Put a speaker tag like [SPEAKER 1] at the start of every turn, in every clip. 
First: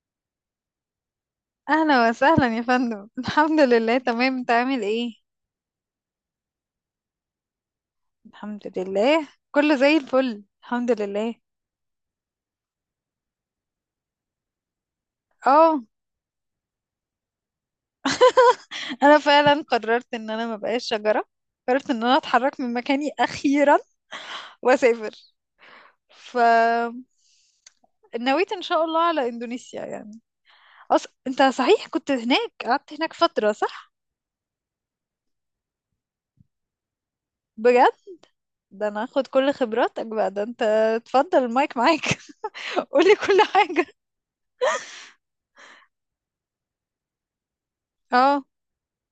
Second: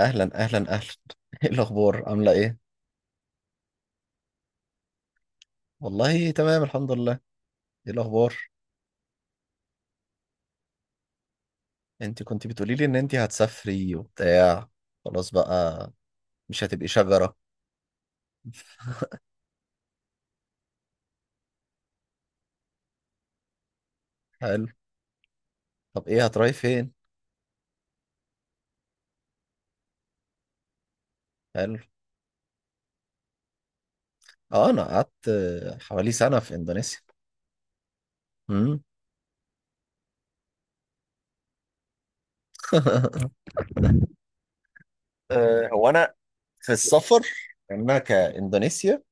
[SPEAKER 1] اهلا اهلا اهلا. ايه الاخبار
[SPEAKER 2] اهلا
[SPEAKER 1] عامله
[SPEAKER 2] وسهلا
[SPEAKER 1] ايه؟
[SPEAKER 2] يا فندم، الحمد لله تمام، انت عامل ايه؟
[SPEAKER 1] والله تمام الحمد لله. ايه الاخبار؟
[SPEAKER 2] الحمد لله، كله زي الفل، الحمد لله.
[SPEAKER 1] انت كنت بتقولي لي ان انت هتسافري وبتاع. خلاص
[SPEAKER 2] اه،
[SPEAKER 1] بقى، مش هتبقي شجره.
[SPEAKER 2] انا فعلا قررت ان انا ما بقاش شجره. قررت ان انا اتحرك من مكاني اخيرا،
[SPEAKER 1] حلو.
[SPEAKER 2] واسافر.
[SPEAKER 1] طب ايه
[SPEAKER 2] ف
[SPEAKER 1] هتروحي فين؟
[SPEAKER 2] نويت ان شاء الله على اندونيسيا يعني. انت
[SPEAKER 1] حلو.
[SPEAKER 2] صحيح كنت هناك، قعدت هناك فتره صح؟
[SPEAKER 1] اه انا قعدت حوالي سنه في اندونيسيا.
[SPEAKER 2] بجد؟
[SPEAKER 1] مم.
[SPEAKER 2] ده انا هاخد كل خبراتك بقى، ده انت اتفضل المايك معاك. قولي كل حاجه.
[SPEAKER 1] هو انا في السفر، يعني انا كاندونيسيا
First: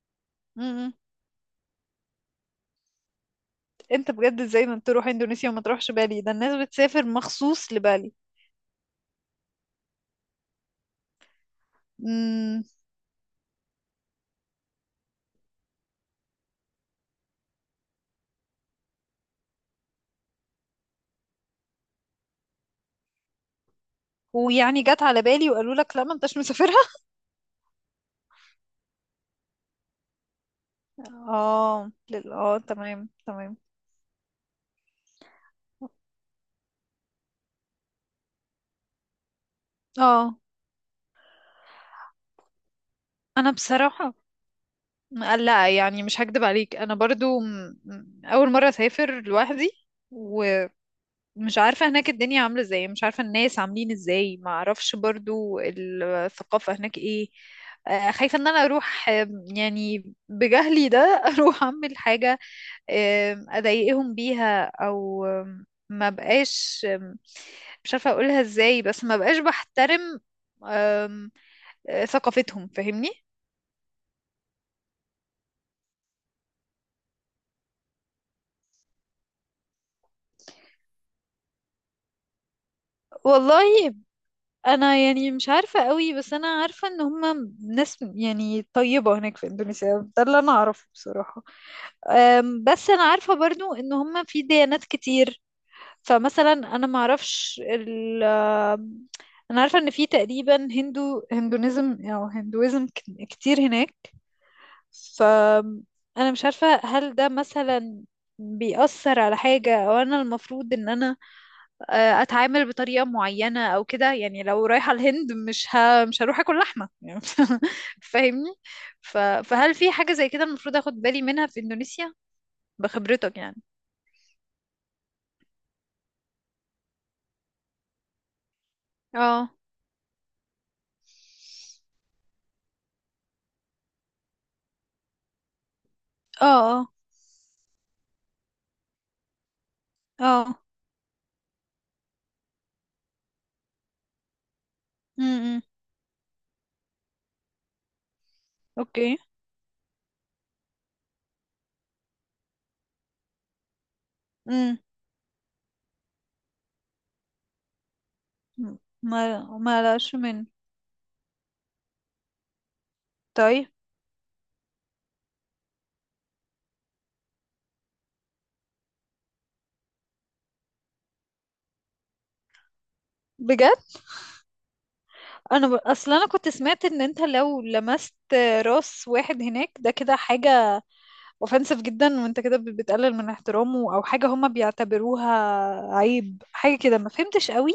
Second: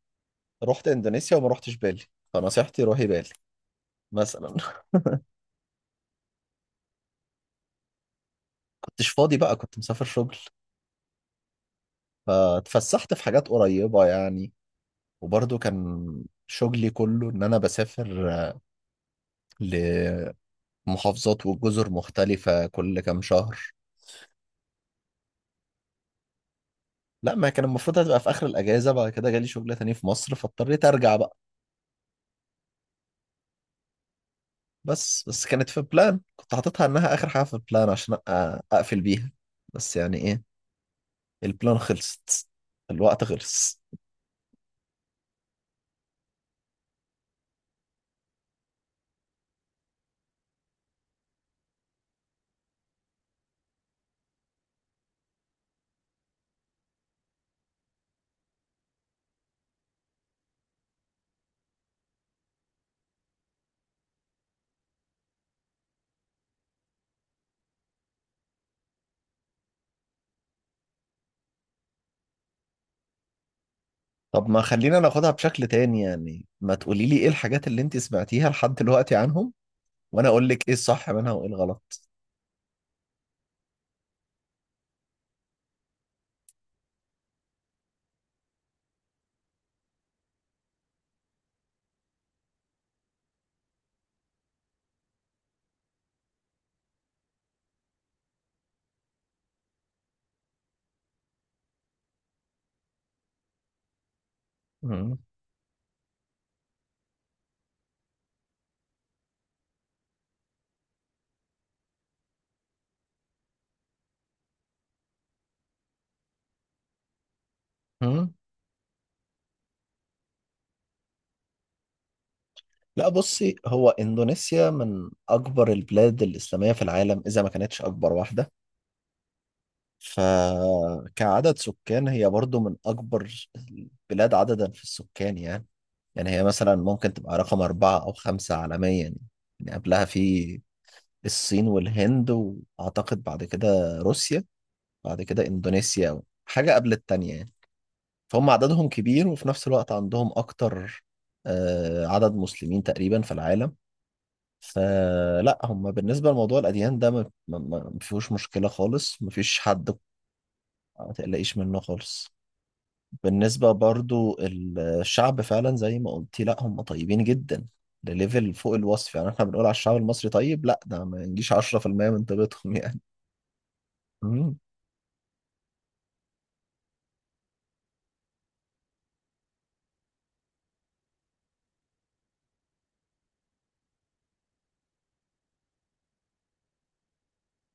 [SPEAKER 1] رحت
[SPEAKER 2] اه،
[SPEAKER 1] اندونيسيا وما رحتش بالي، فنصيحتي روحي بالي
[SPEAKER 2] انت بجد
[SPEAKER 1] مثلا.
[SPEAKER 2] ازاي ما تروح اندونيسيا وما تروحش بالي؟ ده الناس بتسافر مخصوص لبالي.
[SPEAKER 1] كنتش فاضي بقى، كنت مسافر شغل،
[SPEAKER 2] امم.
[SPEAKER 1] فتفسحت في حاجات قريبه يعني. وبرضه كان شغلي كله إن أنا بسافر لمحافظات وجزر مختلفة كل كام شهر.
[SPEAKER 2] ويعني جت على بالي وقالوا لك لا ما انتش مسافرها؟
[SPEAKER 1] لا، ما كان المفروض، هتبقى في آخر الأجازة. بعد كده جالي شغل تاني في مصر فاضطريت أرجع بقى.
[SPEAKER 2] اه، اه، تمام تمام.
[SPEAKER 1] بس كانت في بلان، كنت حاططها إنها آخر حاجة في البلان عشان أقفل بيها. بس يعني
[SPEAKER 2] اه،
[SPEAKER 1] إيه، البلان خلصت، الوقت
[SPEAKER 2] انا
[SPEAKER 1] خلص.
[SPEAKER 2] بصراحة، لا يعني مش هكدب عليك، انا برضو اول مرة اسافر لوحدي. ومش عارفة هناك الدنيا عاملة ازاي، مش عارفة الناس عاملين ازاي، ما اعرفش برضو الثقافة هناك ايه. خايفة ان انا اروح، يعني بجهلي ده، اروح اعمل حاجة، اضايقهم بيها او ما بقاش، مش عارفة اقولها ازاي، بس ما بقاش بحترم آم، ثقافتهم، فاهمني؟
[SPEAKER 1] طب ما خلينا ناخدها بشكل تاني، يعني ما تقولي لي إيه الحاجات اللي أنت سمعتيها لحد دلوقتي عنهم وأنا أقول لك إيه الصح منها وإيه الغلط.
[SPEAKER 2] والله، انا يعني مش عارفه قوي، بس انا عارفه ان هم ناس يعني طيبه هناك في اندونيسيا، ده اللي انا اعرفه بصراحه. بس انا عارفه برضو ان هم في ديانات كتير. فمثلا انا ما اعرفش ال أم، انا عارفه ان في تقريبا هندونيزم او هندويزم كتير هناك.
[SPEAKER 1] مم.
[SPEAKER 2] ف انا مش عارفة هل ده مثلا بيأثر على حاجة، او انا المفروض ان انا اتعامل بطريقة معينة او كده، يعني لو رايحة الهند مش هروح اكل لحمة يعني.
[SPEAKER 1] مم.
[SPEAKER 2] فاهمني؟ فهل في حاجة زي كده المفروض اخد بالي منها في اندونيسيا،
[SPEAKER 1] لا
[SPEAKER 2] بخبرتك
[SPEAKER 1] بصي،
[SPEAKER 2] يعني؟
[SPEAKER 1] هو إندونيسيا من أكبر البلاد الإسلامية في العالم، إذا ما كانتش أكبر واحدة.
[SPEAKER 2] اه.
[SPEAKER 1] فكعدد سكان هي برضو من أكبر البلاد عددا في السكان يعني. يعني هي
[SPEAKER 2] اه.
[SPEAKER 1] مثلا
[SPEAKER 2] اه.
[SPEAKER 1] ممكن تبقى رقم أربعة أو خمسة عالميا يعني. يعني قبلها
[SPEAKER 2] اه.
[SPEAKER 1] في الصين والهند، وأعتقد بعد كده روسيا، بعد كده
[SPEAKER 2] امم.
[SPEAKER 1] إندونيسيا حاجة قبل التانية يعني. فهم عددهم
[SPEAKER 2] اوكي.
[SPEAKER 1] كبير، وفي نفس الوقت عندهم أكتر عدد مسلمين تقريبا في العالم.
[SPEAKER 2] امم.
[SPEAKER 1] فلا هم بالنسبة لموضوع الأديان ده ما فيهوش مشكلة خالص،
[SPEAKER 2] ما
[SPEAKER 1] ما فيش
[SPEAKER 2] ما
[SPEAKER 1] حد
[SPEAKER 2] لاش من.
[SPEAKER 1] ما تقلقيش منه خالص.
[SPEAKER 2] طيب.
[SPEAKER 1] بالنسبة برضو الشعب فعلا زي ما قلتي، لا هم طيبين جدا، لليفل فوق الوصف. يعني احنا بنقول على الشعب المصري طيب، لا ده ما ينجيش 10% من طيبتهم يعني.
[SPEAKER 2] بجد.
[SPEAKER 1] مم.
[SPEAKER 2] انا اصل انا كنت سمعت ان انت لو لمست راس واحد هناك، ده كده حاجة اوفensive جدا، وانت كده بتقلل من احترامه، او حاجة هما بيعتبروها عيب، حاجة كده ما فهمتش قوي.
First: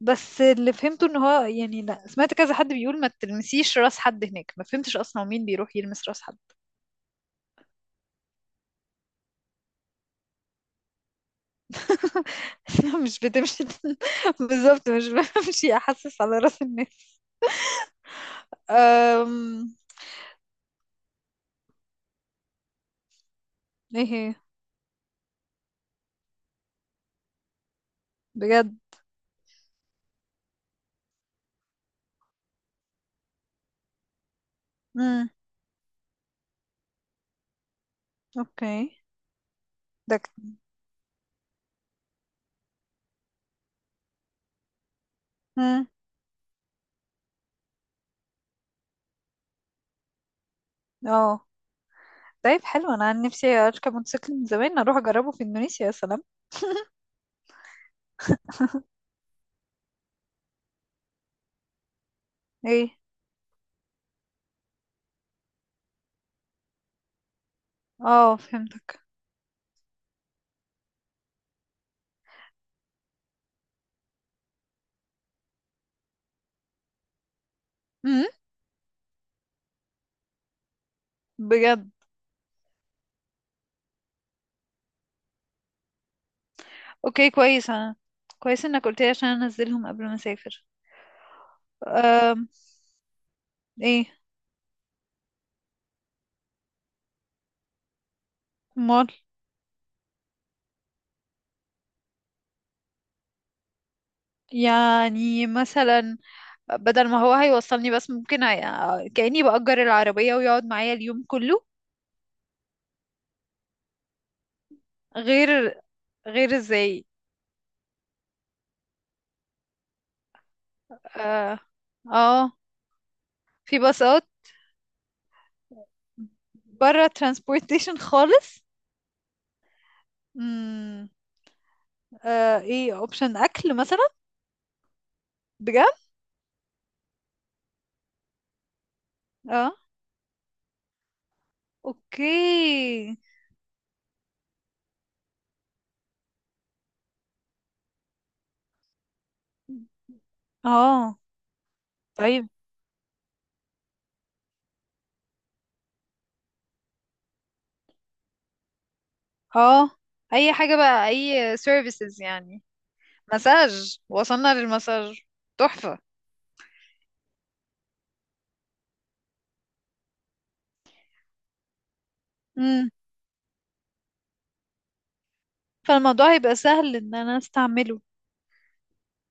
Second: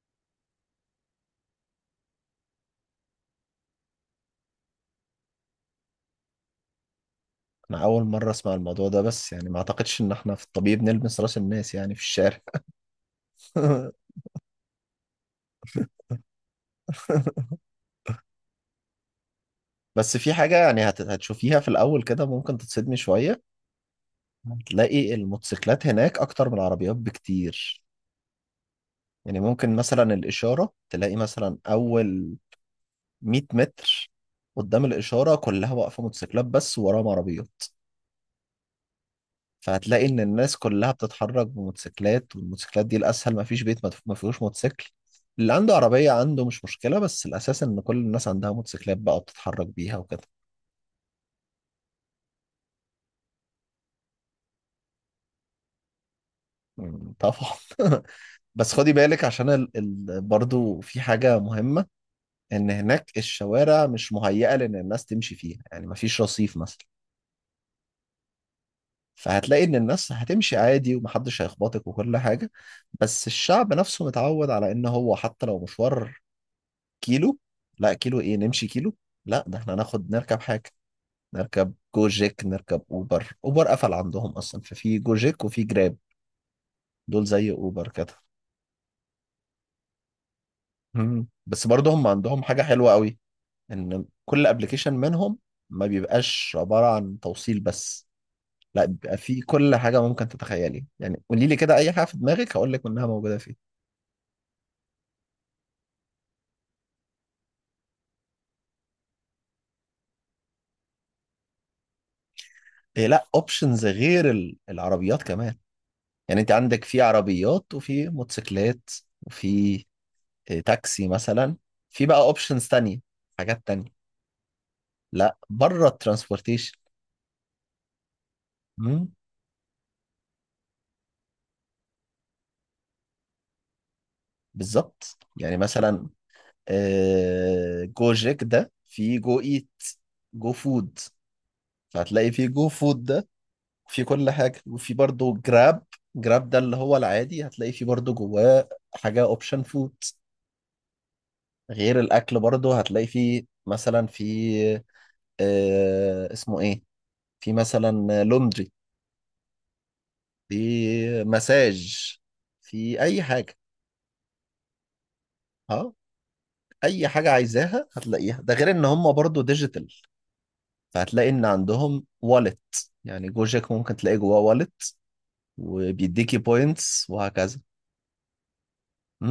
[SPEAKER 2] بس اللي فهمته ان هو يعني، لا سمعت كذا حد بيقول ما تلمسيش راس حد هناك، ما فهمتش اصلا مين بيروح يلمس راس حد.
[SPEAKER 1] أنا أول مرة أسمع الموضوع ده، بس يعني ما أعتقدش إن احنا في الطبيعي بنلمس راس الناس يعني في الشارع.
[SPEAKER 2] مش بتمشي. بالظبط، مش بمشي احسس على راس الناس. أم...
[SPEAKER 1] بس في حاجة يعني هتشوفيها في الأول كده، ممكن تتصدمي شوية.
[SPEAKER 2] ايه هي؟
[SPEAKER 1] هتلاقي الموتوسيكلات هناك أكتر من العربيات بكتير.
[SPEAKER 2] بجد؟
[SPEAKER 1] يعني ممكن مثلا الإشارة تلاقي مثلا أول 100 متر قدام
[SPEAKER 2] امم.
[SPEAKER 1] الإشارة كلها واقفة موتوسيكلات بس، ووراهم عربيات.
[SPEAKER 2] اوكي.
[SPEAKER 1] فهتلاقي
[SPEAKER 2] ده
[SPEAKER 1] إن الناس كلها بتتحرك بموتوسيكلات، والموتوسيكلات دي الأسهل، مفيش بيت ما فيهوش موتوسيكل. اللي عنده
[SPEAKER 2] امم.
[SPEAKER 1] عربية عنده، مش مشكلة، بس الأساس إن كل الناس عندها موتوسيكلات بقى وبتتحرك بيها وكده.
[SPEAKER 2] اه. طيب، حلو، انا عن نفسي اركب موتوسيكل من زمان، اروح اجربه في اندونيسيا يا سلام.
[SPEAKER 1] مم، طبعا. بس خدي بالك عشان برضو في حاجة مهمة، ان
[SPEAKER 2] ايه.
[SPEAKER 1] هناك الشوارع مش مهيئه لان الناس تمشي فيها، يعني مفيش رصيف مثلا.
[SPEAKER 2] اه، فهمتك.
[SPEAKER 1] فهتلاقي ان الناس هتمشي عادي ومحدش هيخبطك وكل حاجه. بس الشعب نفسه متعود على ان هو حتى لو مشوار كيلو، لا كيلو
[SPEAKER 2] امم.
[SPEAKER 1] ايه نمشي كيلو، لا ده احنا ناخد نركب حاجه. نركب
[SPEAKER 2] بجد؟
[SPEAKER 1] جوجيك، نركب اوبر. اوبر قفل عندهم اصلا، ففي جوجيك وفي جراب، دول
[SPEAKER 2] اوكي،
[SPEAKER 1] زي
[SPEAKER 2] كويس،
[SPEAKER 1] اوبر
[SPEAKER 2] انا
[SPEAKER 1] كده.
[SPEAKER 2] كويس انك قلت لي عشان انزلهم قبل ما اسافر.
[SPEAKER 1] مم. بس برضه هم عندهم
[SPEAKER 2] أم...
[SPEAKER 1] حاجه حلوه قوي، ان
[SPEAKER 2] ايه.
[SPEAKER 1] كل ابلكيشن منهم ما بيبقاش عباره عن توصيل بس، لا
[SPEAKER 2] امال،
[SPEAKER 1] بيبقى فيه كل حاجة ممكن تتخيلي. يعني قولي لي كده أي حاجة في دماغك هقول لك إنها موجودة فيه.
[SPEAKER 2] يعني مثلا بدل ما هو هيوصلني بس ممكن كأني بأجر العربية ويقعد معايا اليوم كله؟
[SPEAKER 1] إيه، لا أوبشنز غير العربيات كمان.
[SPEAKER 2] غير.
[SPEAKER 1] يعني أنت
[SPEAKER 2] غير
[SPEAKER 1] عندك في
[SPEAKER 2] ازاي
[SPEAKER 1] عربيات وفي موتوسيكلات وفي إيه، تاكسي مثلا.
[SPEAKER 2] اه.
[SPEAKER 1] في بقى
[SPEAKER 2] آه،
[SPEAKER 1] أوبشنز تانية، حاجات
[SPEAKER 2] في
[SPEAKER 1] تانية.
[SPEAKER 2] باصات؟
[SPEAKER 1] لا، بره الترانسبورتيشن.
[SPEAKER 2] بره ترانسبورتيشن خالص.
[SPEAKER 1] مم،
[SPEAKER 2] امم. ايه اوبشن اكل مثلا؟
[SPEAKER 1] بالظبط. يعني
[SPEAKER 2] بجد؟
[SPEAKER 1] مثلا جو جيك ده، في جو إيت،
[SPEAKER 2] اه.
[SPEAKER 1] جو فود. فهتلاقي في جو فود
[SPEAKER 2] اوكي.
[SPEAKER 1] ده في كل حاجة، وفي برضه جراب. جراب ده اللي هو العادي، هتلاقي فيه برضه جواه حاجة اوبشن فود.
[SPEAKER 2] اه.
[SPEAKER 1] غير الأكل
[SPEAKER 2] طيب.
[SPEAKER 1] برضه هتلاقي فيه مثلا، في آه اسمه ايه، في مثلا لوندري،
[SPEAKER 2] اه. اي حاجة بقى،
[SPEAKER 1] في
[SPEAKER 2] اي
[SPEAKER 1] مساج،
[SPEAKER 2] سيرفيسز يعني.
[SPEAKER 1] في أي حاجة.
[SPEAKER 2] مساج، وصلنا للمساج،
[SPEAKER 1] ها،
[SPEAKER 2] تحفة.
[SPEAKER 1] أي حاجة عايزاها هتلاقيها. ده غير إن هم برضه ديجيتال، فهتلاقي إن عندهم والت.
[SPEAKER 2] امم.
[SPEAKER 1] يعني جوجك ممكن تلاقي جواه والت
[SPEAKER 2] فالموضوع
[SPEAKER 1] وبيديكي
[SPEAKER 2] هيبقى سهل
[SPEAKER 1] بوينتس
[SPEAKER 2] ان انا
[SPEAKER 1] وهكذا.
[SPEAKER 2] استعمله.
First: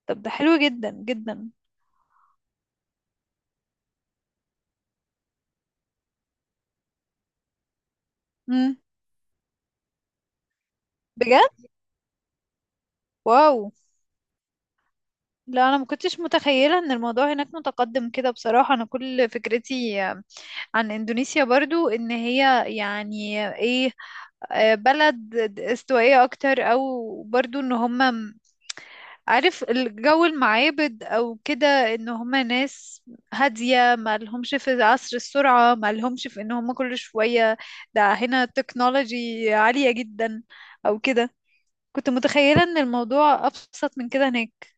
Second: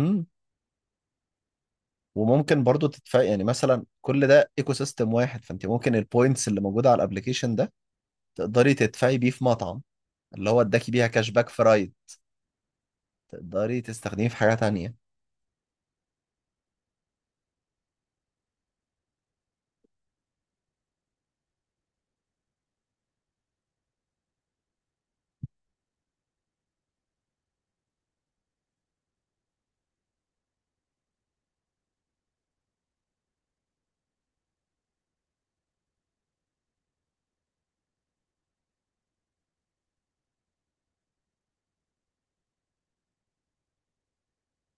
[SPEAKER 2] طب ده حلو جدا جدا.
[SPEAKER 1] وممكن برضو تدفع، يعني مثلا كل ده ايكو سيستم واحد، فانت ممكن البوينتس اللي موجوده على الابلكيشن ده تقدري
[SPEAKER 2] امم.
[SPEAKER 1] تدفعي بيه في مطعم، اللي هو اداكي بيها كاش باك في
[SPEAKER 2] بجد؟
[SPEAKER 1] رايد،
[SPEAKER 2] واو.
[SPEAKER 1] تقدري تستخدميه في حاجه تانية.
[SPEAKER 2] لا، انا ما كنتش متخيلة ان الموضوع هناك متقدم كده بصراحة، انا كل فكرتي عن اندونيسيا برضو ان هي يعني ايه، بلد استوائية أكتر، أو برضو إن هما عارف، الجو، المعابد، أو كده، إن هما ناس هادية، ما لهمش في عصر السرعة، ما لهمش في إن هما كل شوية ده هنا تكنولوجي عالية جدا، أو كده. كنت متخيلة إن الموضوع أبسط من كده هناك،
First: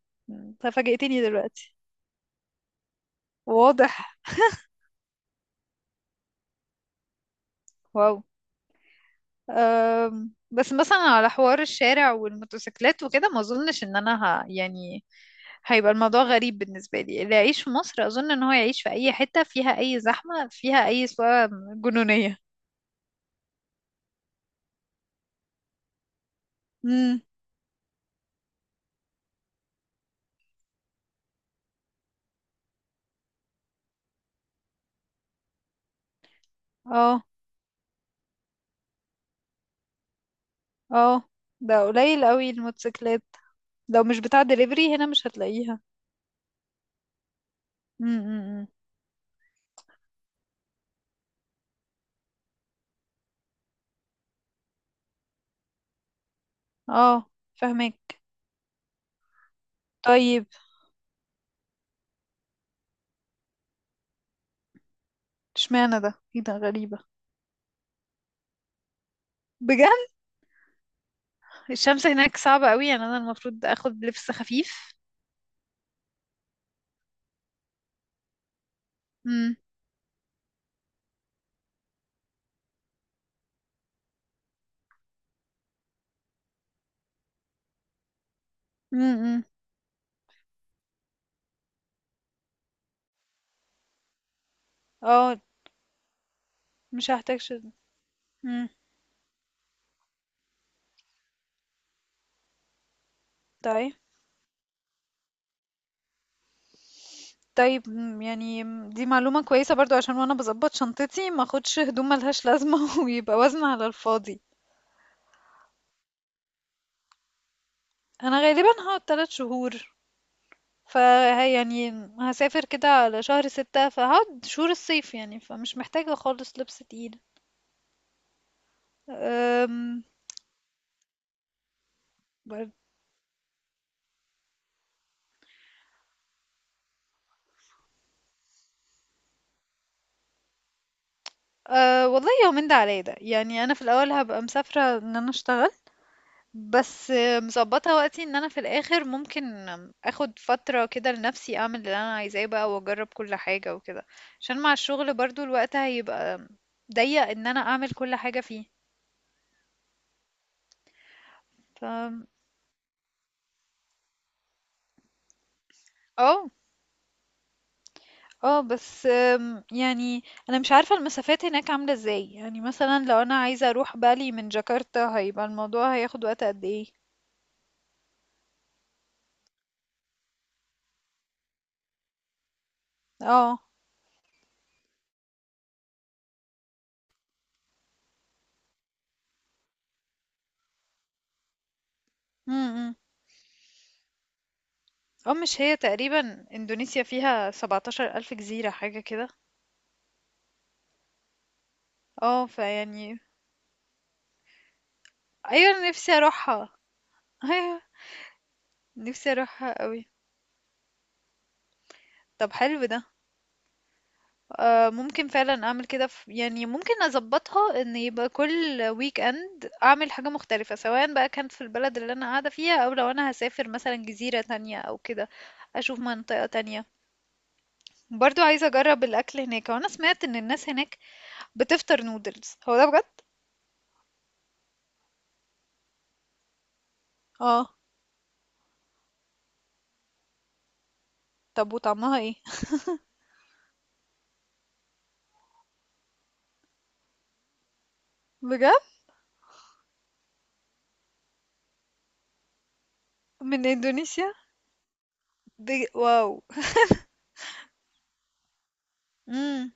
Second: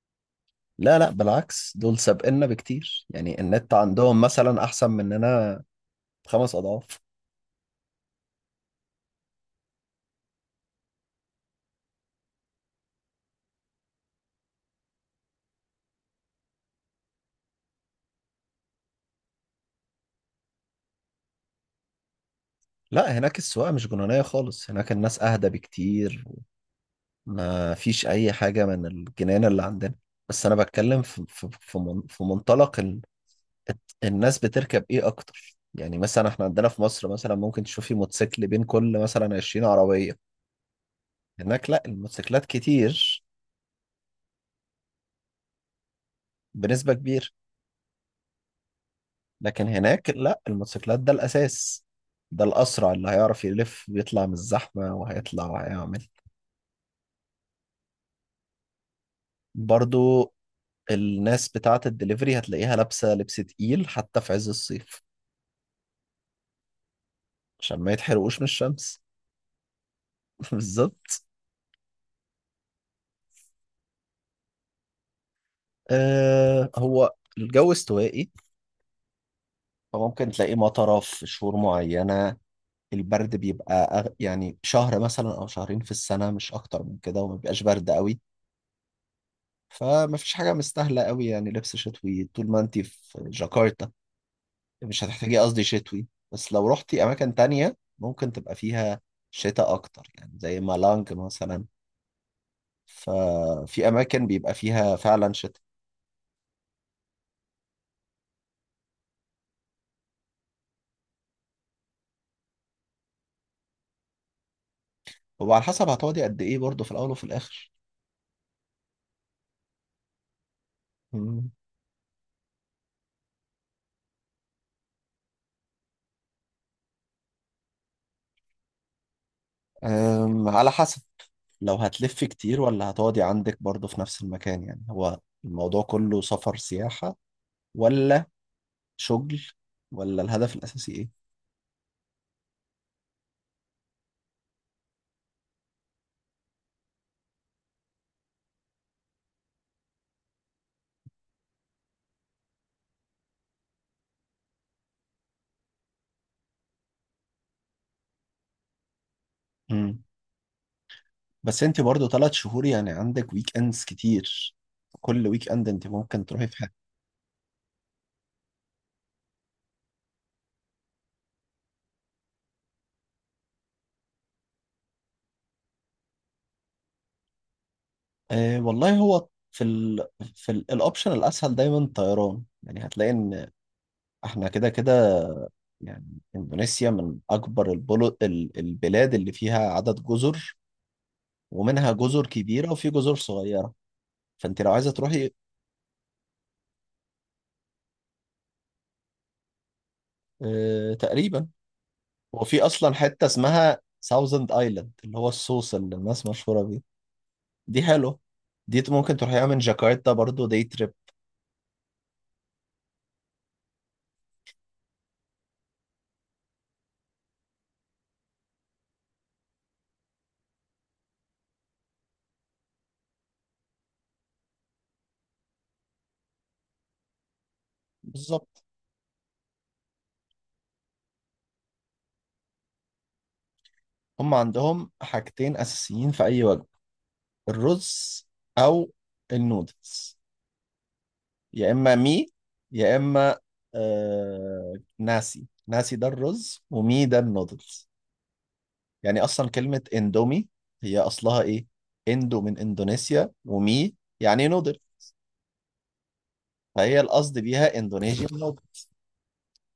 [SPEAKER 1] لا
[SPEAKER 2] ففاجأتني
[SPEAKER 1] بالعكس،
[SPEAKER 2] دلوقتي.
[SPEAKER 1] دول سابقنا بكتير، يعني النت
[SPEAKER 2] واضح.
[SPEAKER 1] عندهم مثلا احسن مننا خمس اضعاف.
[SPEAKER 2] واو. بس مثلا على حوار الشارع والموتوسيكلات وكده، ما اظنش ان انا يعني هيبقى الموضوع غريب بالنسبة لي، اللي يعيش في مصر اظن ان هو يعيش في اي حتة فيها اي زحمة فيها اي سواقة جنونية.
[SPEAKER 1] لا هناك السواقه مش جنونيه خالص، هناك الناس اهدى بكتير،
[SPEAKER 2] امم.
[SPEAKER 1] ما فيش اي حاجه من الجنان اللي عندنا. بس انا بتكلم في منطلق الناس بتركب ايه اكتر. يعني مثلا احنا عندنا في مصر
[SPEAKER 2] اه.
[SPEAKER 1] مثلا ممكن تشوفي موتوسيكل بين كل مثلا 20 عربية.
[SPEAKER 2] اه.
[SPEAKER 1] هناك لا
[SPEAKER 2] ده قليل
[SPEAKER 1] الموتوسيكلات
[SPEAKER 2] قوي
[SPEAKER 1] كتير
[SPEAKER 2] الموتوسيكلات، لو مش بتاع دليفري هنا مش هتلاقيها.
[SPEAKER 1] بنسبة كبيرة.
[SPEAKER 2] امم.
[SPEAKER 1] لكن هناك لا الموتوسيكلات ده الأساس، ده الأسرع اللي هيعرف يلف ويطلع من الزحمة وهيطلع وهيعمل.
[SPEAKER 2] اه، فهمك.
[SPEAKER 1] برضو
[SPEAKER 2] طيب،
[SPEAKER 1] الناس بتاعة الدليفري هتلاقيها لابسة لبس تقيل حتى في عز الصيف،
[SPEAKER 2] اشمعنى ده؟ ايه ده غريبة.
[SPEAKER 1] عشان ما يتحرقوش من الشمس.
[SPEAKER 2] بجد؟
[SPEAKER 1] بالظبط.
[SPEAKER 2] الشمس هناك صعبة قوي، يعني انا المفروض اخد لبس خفيف.
[SPEAKER 1] آه هو الجو استوائي،
[SPEAKER 2] امم.
[SPEAKER 1] فممكن تلاقيه مطرة في شهور معينة. البرد بيبقى يعني شهر مثلا او شهرين في السنه، مش اكتر من كده، وما بيبقاش برد قوي.
[SPEAKER 2] امم.
[SPEAKER 1] فما فيش حاجه مستاهله قوي يعني لبس شتوي طول ما انت في جاكرتا. مش هتحتاجي،
[SPEAKER 2] اه،
[SPEAKER 1] قصدي شتوي، بس لو رحتي
[SPEAKER 2] مش
[SPEAKER 1] اماكن
[SPEAKER 2] هحتاج
[SPEAKER 1] تانية ممكن تبقى
[SPEAKER 2] مم.
[SPEAKER 1] فيها شتاء اكتر، يعني زي مالانج مثلا، ففي
[SPEAKER 2] طيب.
[SPEAKER 1] اماكن بيبقى فيها فعلا شتاء.
[SPEAKER 2] طيب. يعني دي معلومة كويسة برضو، عشان وانا بظبط شنطتي ما اخدش هدوم ملهاش لازمة، ويبقى وزن على الفاضي.
[SPEAKER 1] وعلى حسب هتقعدي قد ايه برضه في الاول وفي الاخر.
[SPEAKER 2] انا غالبا هقعد تلات شهور. ف يعني هسافر كده على شهر ستة، فهقعد شهور الصيف يعني، فمش محتاجة خالص لبس تقيل. أم...
[SPEAKER 1] أم، على حسب، لو هتلف كتير
[SPEAKER 2] برد-
[SPEAKER 1] ولا هتقعدي عندك برضه في نفس المكان. يعني هو الموضوع كله سفر سياحة ولا شغل، ولا الهدف الأساسي إيه؟
[SPEAKER 2] أه، والله يومين ده عليا، ده يعني انا في الاول هبقى مسافرة ان انا اشتغل، بس مضبطة وقتي ان انا في الاخر ممكن اخد فترة كده لنفسي اعمل اللي انا عايزاه بقى، واجرب كل حاجة وكده، عشان مع الشغل برضو الوقت هيبقى ضيق ان انا اعمل كل حاجة فيه.
[SPEAKER 1] مم. بس أنت
[SPEAKER 2] ف
[SPEAKER 1] برضه ثلاث شهور، يعني عندك ويك أندز كتير، كل ويك أند أنت ممكن تروحي
[SPEAKER 2] اه.
[SPEAKER 1] في حاجة.
[SPEAKER 2] اه. بس يعني انا مش عارفة المسافات هناك عاملة ازاي، يعني مثلا لو انا عايزة اروح بالي من جاكرتا هيبقى الموضوع هياخد وقت قد ايه؟
[SPEAKER 1] أه والله، هو في ال، في الأوبشن الأسهل دايما طيران. يعني هتلاقي إن
[SPEAKER 2] اه.
[SPEAKER 1] إحنا كده كده، يعني إندونيسيا من أكبر البلاد اللي فيها عدد جزر، ومنها جزر كبيرة وفي
[SPEAKER 2] امم.
[SPEAKER 1] جزر صغيرة. فأنت لو عايزة تروحي،
[SPEAKER 2] اه، مش هي تقريبا اندونيسيا فيها 17 الف جزيرة حاجة كده؟
[SPEAKER 1] تقريبا.
[SPEAKER 2] اه،
[SPEAKER 1] وفي أصلا
[SPEAKER 2] فيعني.
[SPEAKER 1] حتة اسمها ساوزند آيلاند، اللي هو
[SPEAKER 2] أيوه،
[SPEAKER 1] الصوص
[SPEAKER 2] أنا
[SPEAKER 1] اللي
[SPEAKER 2] نفسي
[SPEAKER 1] الناس مشهورة
[SPEAKER 2] أروحها.
[SPEAKER 1] بيه.
[SPEAKER 2] أيوه،
[SPEAKER 1] دي حلوة، دي ممكن
[SPEAKER 2] نفسي
[SPEAKER 1] تروحيها من
[SPEAKER 2] أروحها أوي.
[SPEAKER 1] جاكرتا برضو، دي تريب.
[SPEAKER 2] طب حلو ده. آه، ممكن فعلا أعمل كده في، يعني ممكن أظبطها إن يبقى كل ويك أند أعمل حاجة مختلفة، سواء بقى كانت في البلد اللي أنا قاعدة فيها أو لو أنا هسافر مثلا جزيرة تانية أو كده، أشوف منطقة تانية. برضو
[SPEAKER 1] بالظبط.
[SPEAKER 2] عايزة أجرب الأكل هناك، وأنا سمعت إن الناس هناك بتفطر نودلز، هو ده بجد؟
[SPEAKER 1] هم عندهم حاجتين أساسيين في أي وجبة،
[SPEAKER 2] اه.
[SPEAKER 1] الرز أو النودلز، يا
[SPEAKER 2] طب
[SPEAKER 1] إما
[SPEAKER 2] وطعمها
[SPEAKER 1] مي
[SPEAKER 2] ايه؟
[SPEAKER 1] يا إما آه ناسي. ناسي ده الرز ومي ده النودلز.
[SPEAKER 2] بجد؟
[SPEAKER 1] يعني اصلا كلمه اندومي هي اصلها ايه، اندو من اندونيسيا
[SPEAKER 2] من
[SPEAKER 1] ومي
[SPEAKER 2] إندونيسيا؟
[SPEAKER 1] يعني نودل.
[SPEAKER 2] واو.
[SPEAKER 1] فهي القصد بيها اندونيسيا نودل.
[SPEAKER 2] مم.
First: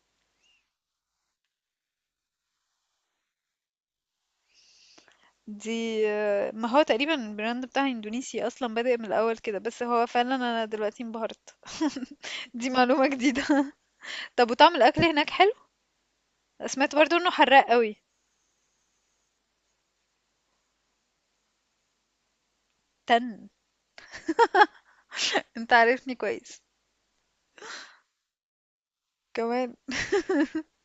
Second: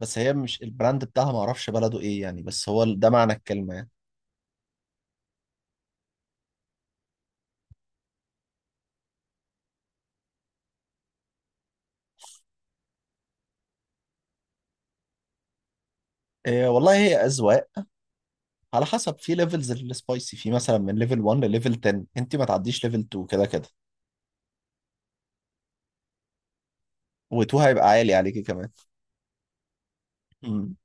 [SPEAKER 1] بس هي مش البراند بتاعها، ما اعرفش بلده ايه يعني، بس هو ال، ده معنى الكلمه يعني.
[SPEAKER 2] دي ما هو تقريبا البراند بتاع اندونيسي اصلا بادئ من الاول كده، بس هو فعلا انا دلوقتي انبهرت. دي معلومة جديدة. طب وطعم الاكل هناك حلو؟
[SPEAKER 1] إيه والله
[SPEAKER 2] سمعت
[SPEAKER 1] هي
[SPEAKER 2] برضو انه
[SPEAKER 1] اذواق.
[SPEAKER 2] حراق قوي.
[SPEAKER 1] على حسب، في ليفلز للسبايسي، في مثلا من ليفل 1 لليفل 10، انت ما تعديش ليفل 2 كده
[SPEAKER 2] تن،
[SPEAKER 1] كده،
[SPEAKER 2] انت عارفني كويس.
[SPEAKER 1] و2 هيبقى عالي عليكي كمان.
[SPEAKER 2] كمان.
[SPEAKER 1] مم.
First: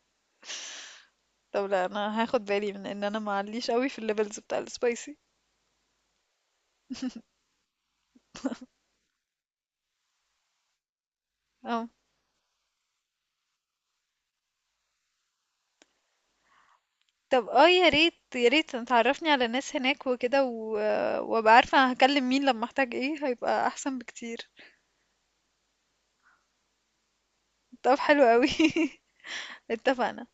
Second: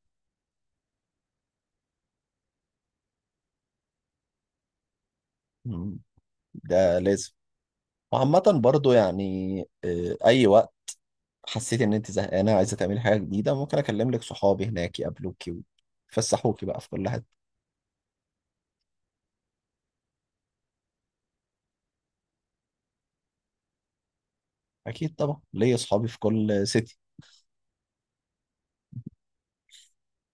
[SPEAKER 2] طب لا، انا هاخد بالي من ان انا معليش قوي في الليفلز بتاع السبايسي.
[SPEAKER 1] مم. ده لازم. وعامة برضو يعني أي حسيتي
[SPEAKER 2] اه.
[SPEAKER 1] ان انت زهقانه وعايزه تعملي حاجه جديده، ممكن اكلم لك صحابي هناك يقابلوكي ويفسحوكي بقى في كل حته.
[SPEAKER 2] طب، اه، يا ريت يا ريت تعرفني على ناس هناك وكده وابقى عارفة هكلم مين لما احتاج ايه، هيبقى احسن بكتير.
[SPEAKER 1] اكيد طبعا، ليا صحابي في كل سيتي.
[SPEAKER 2] طب حلو قوي. اتفقنا.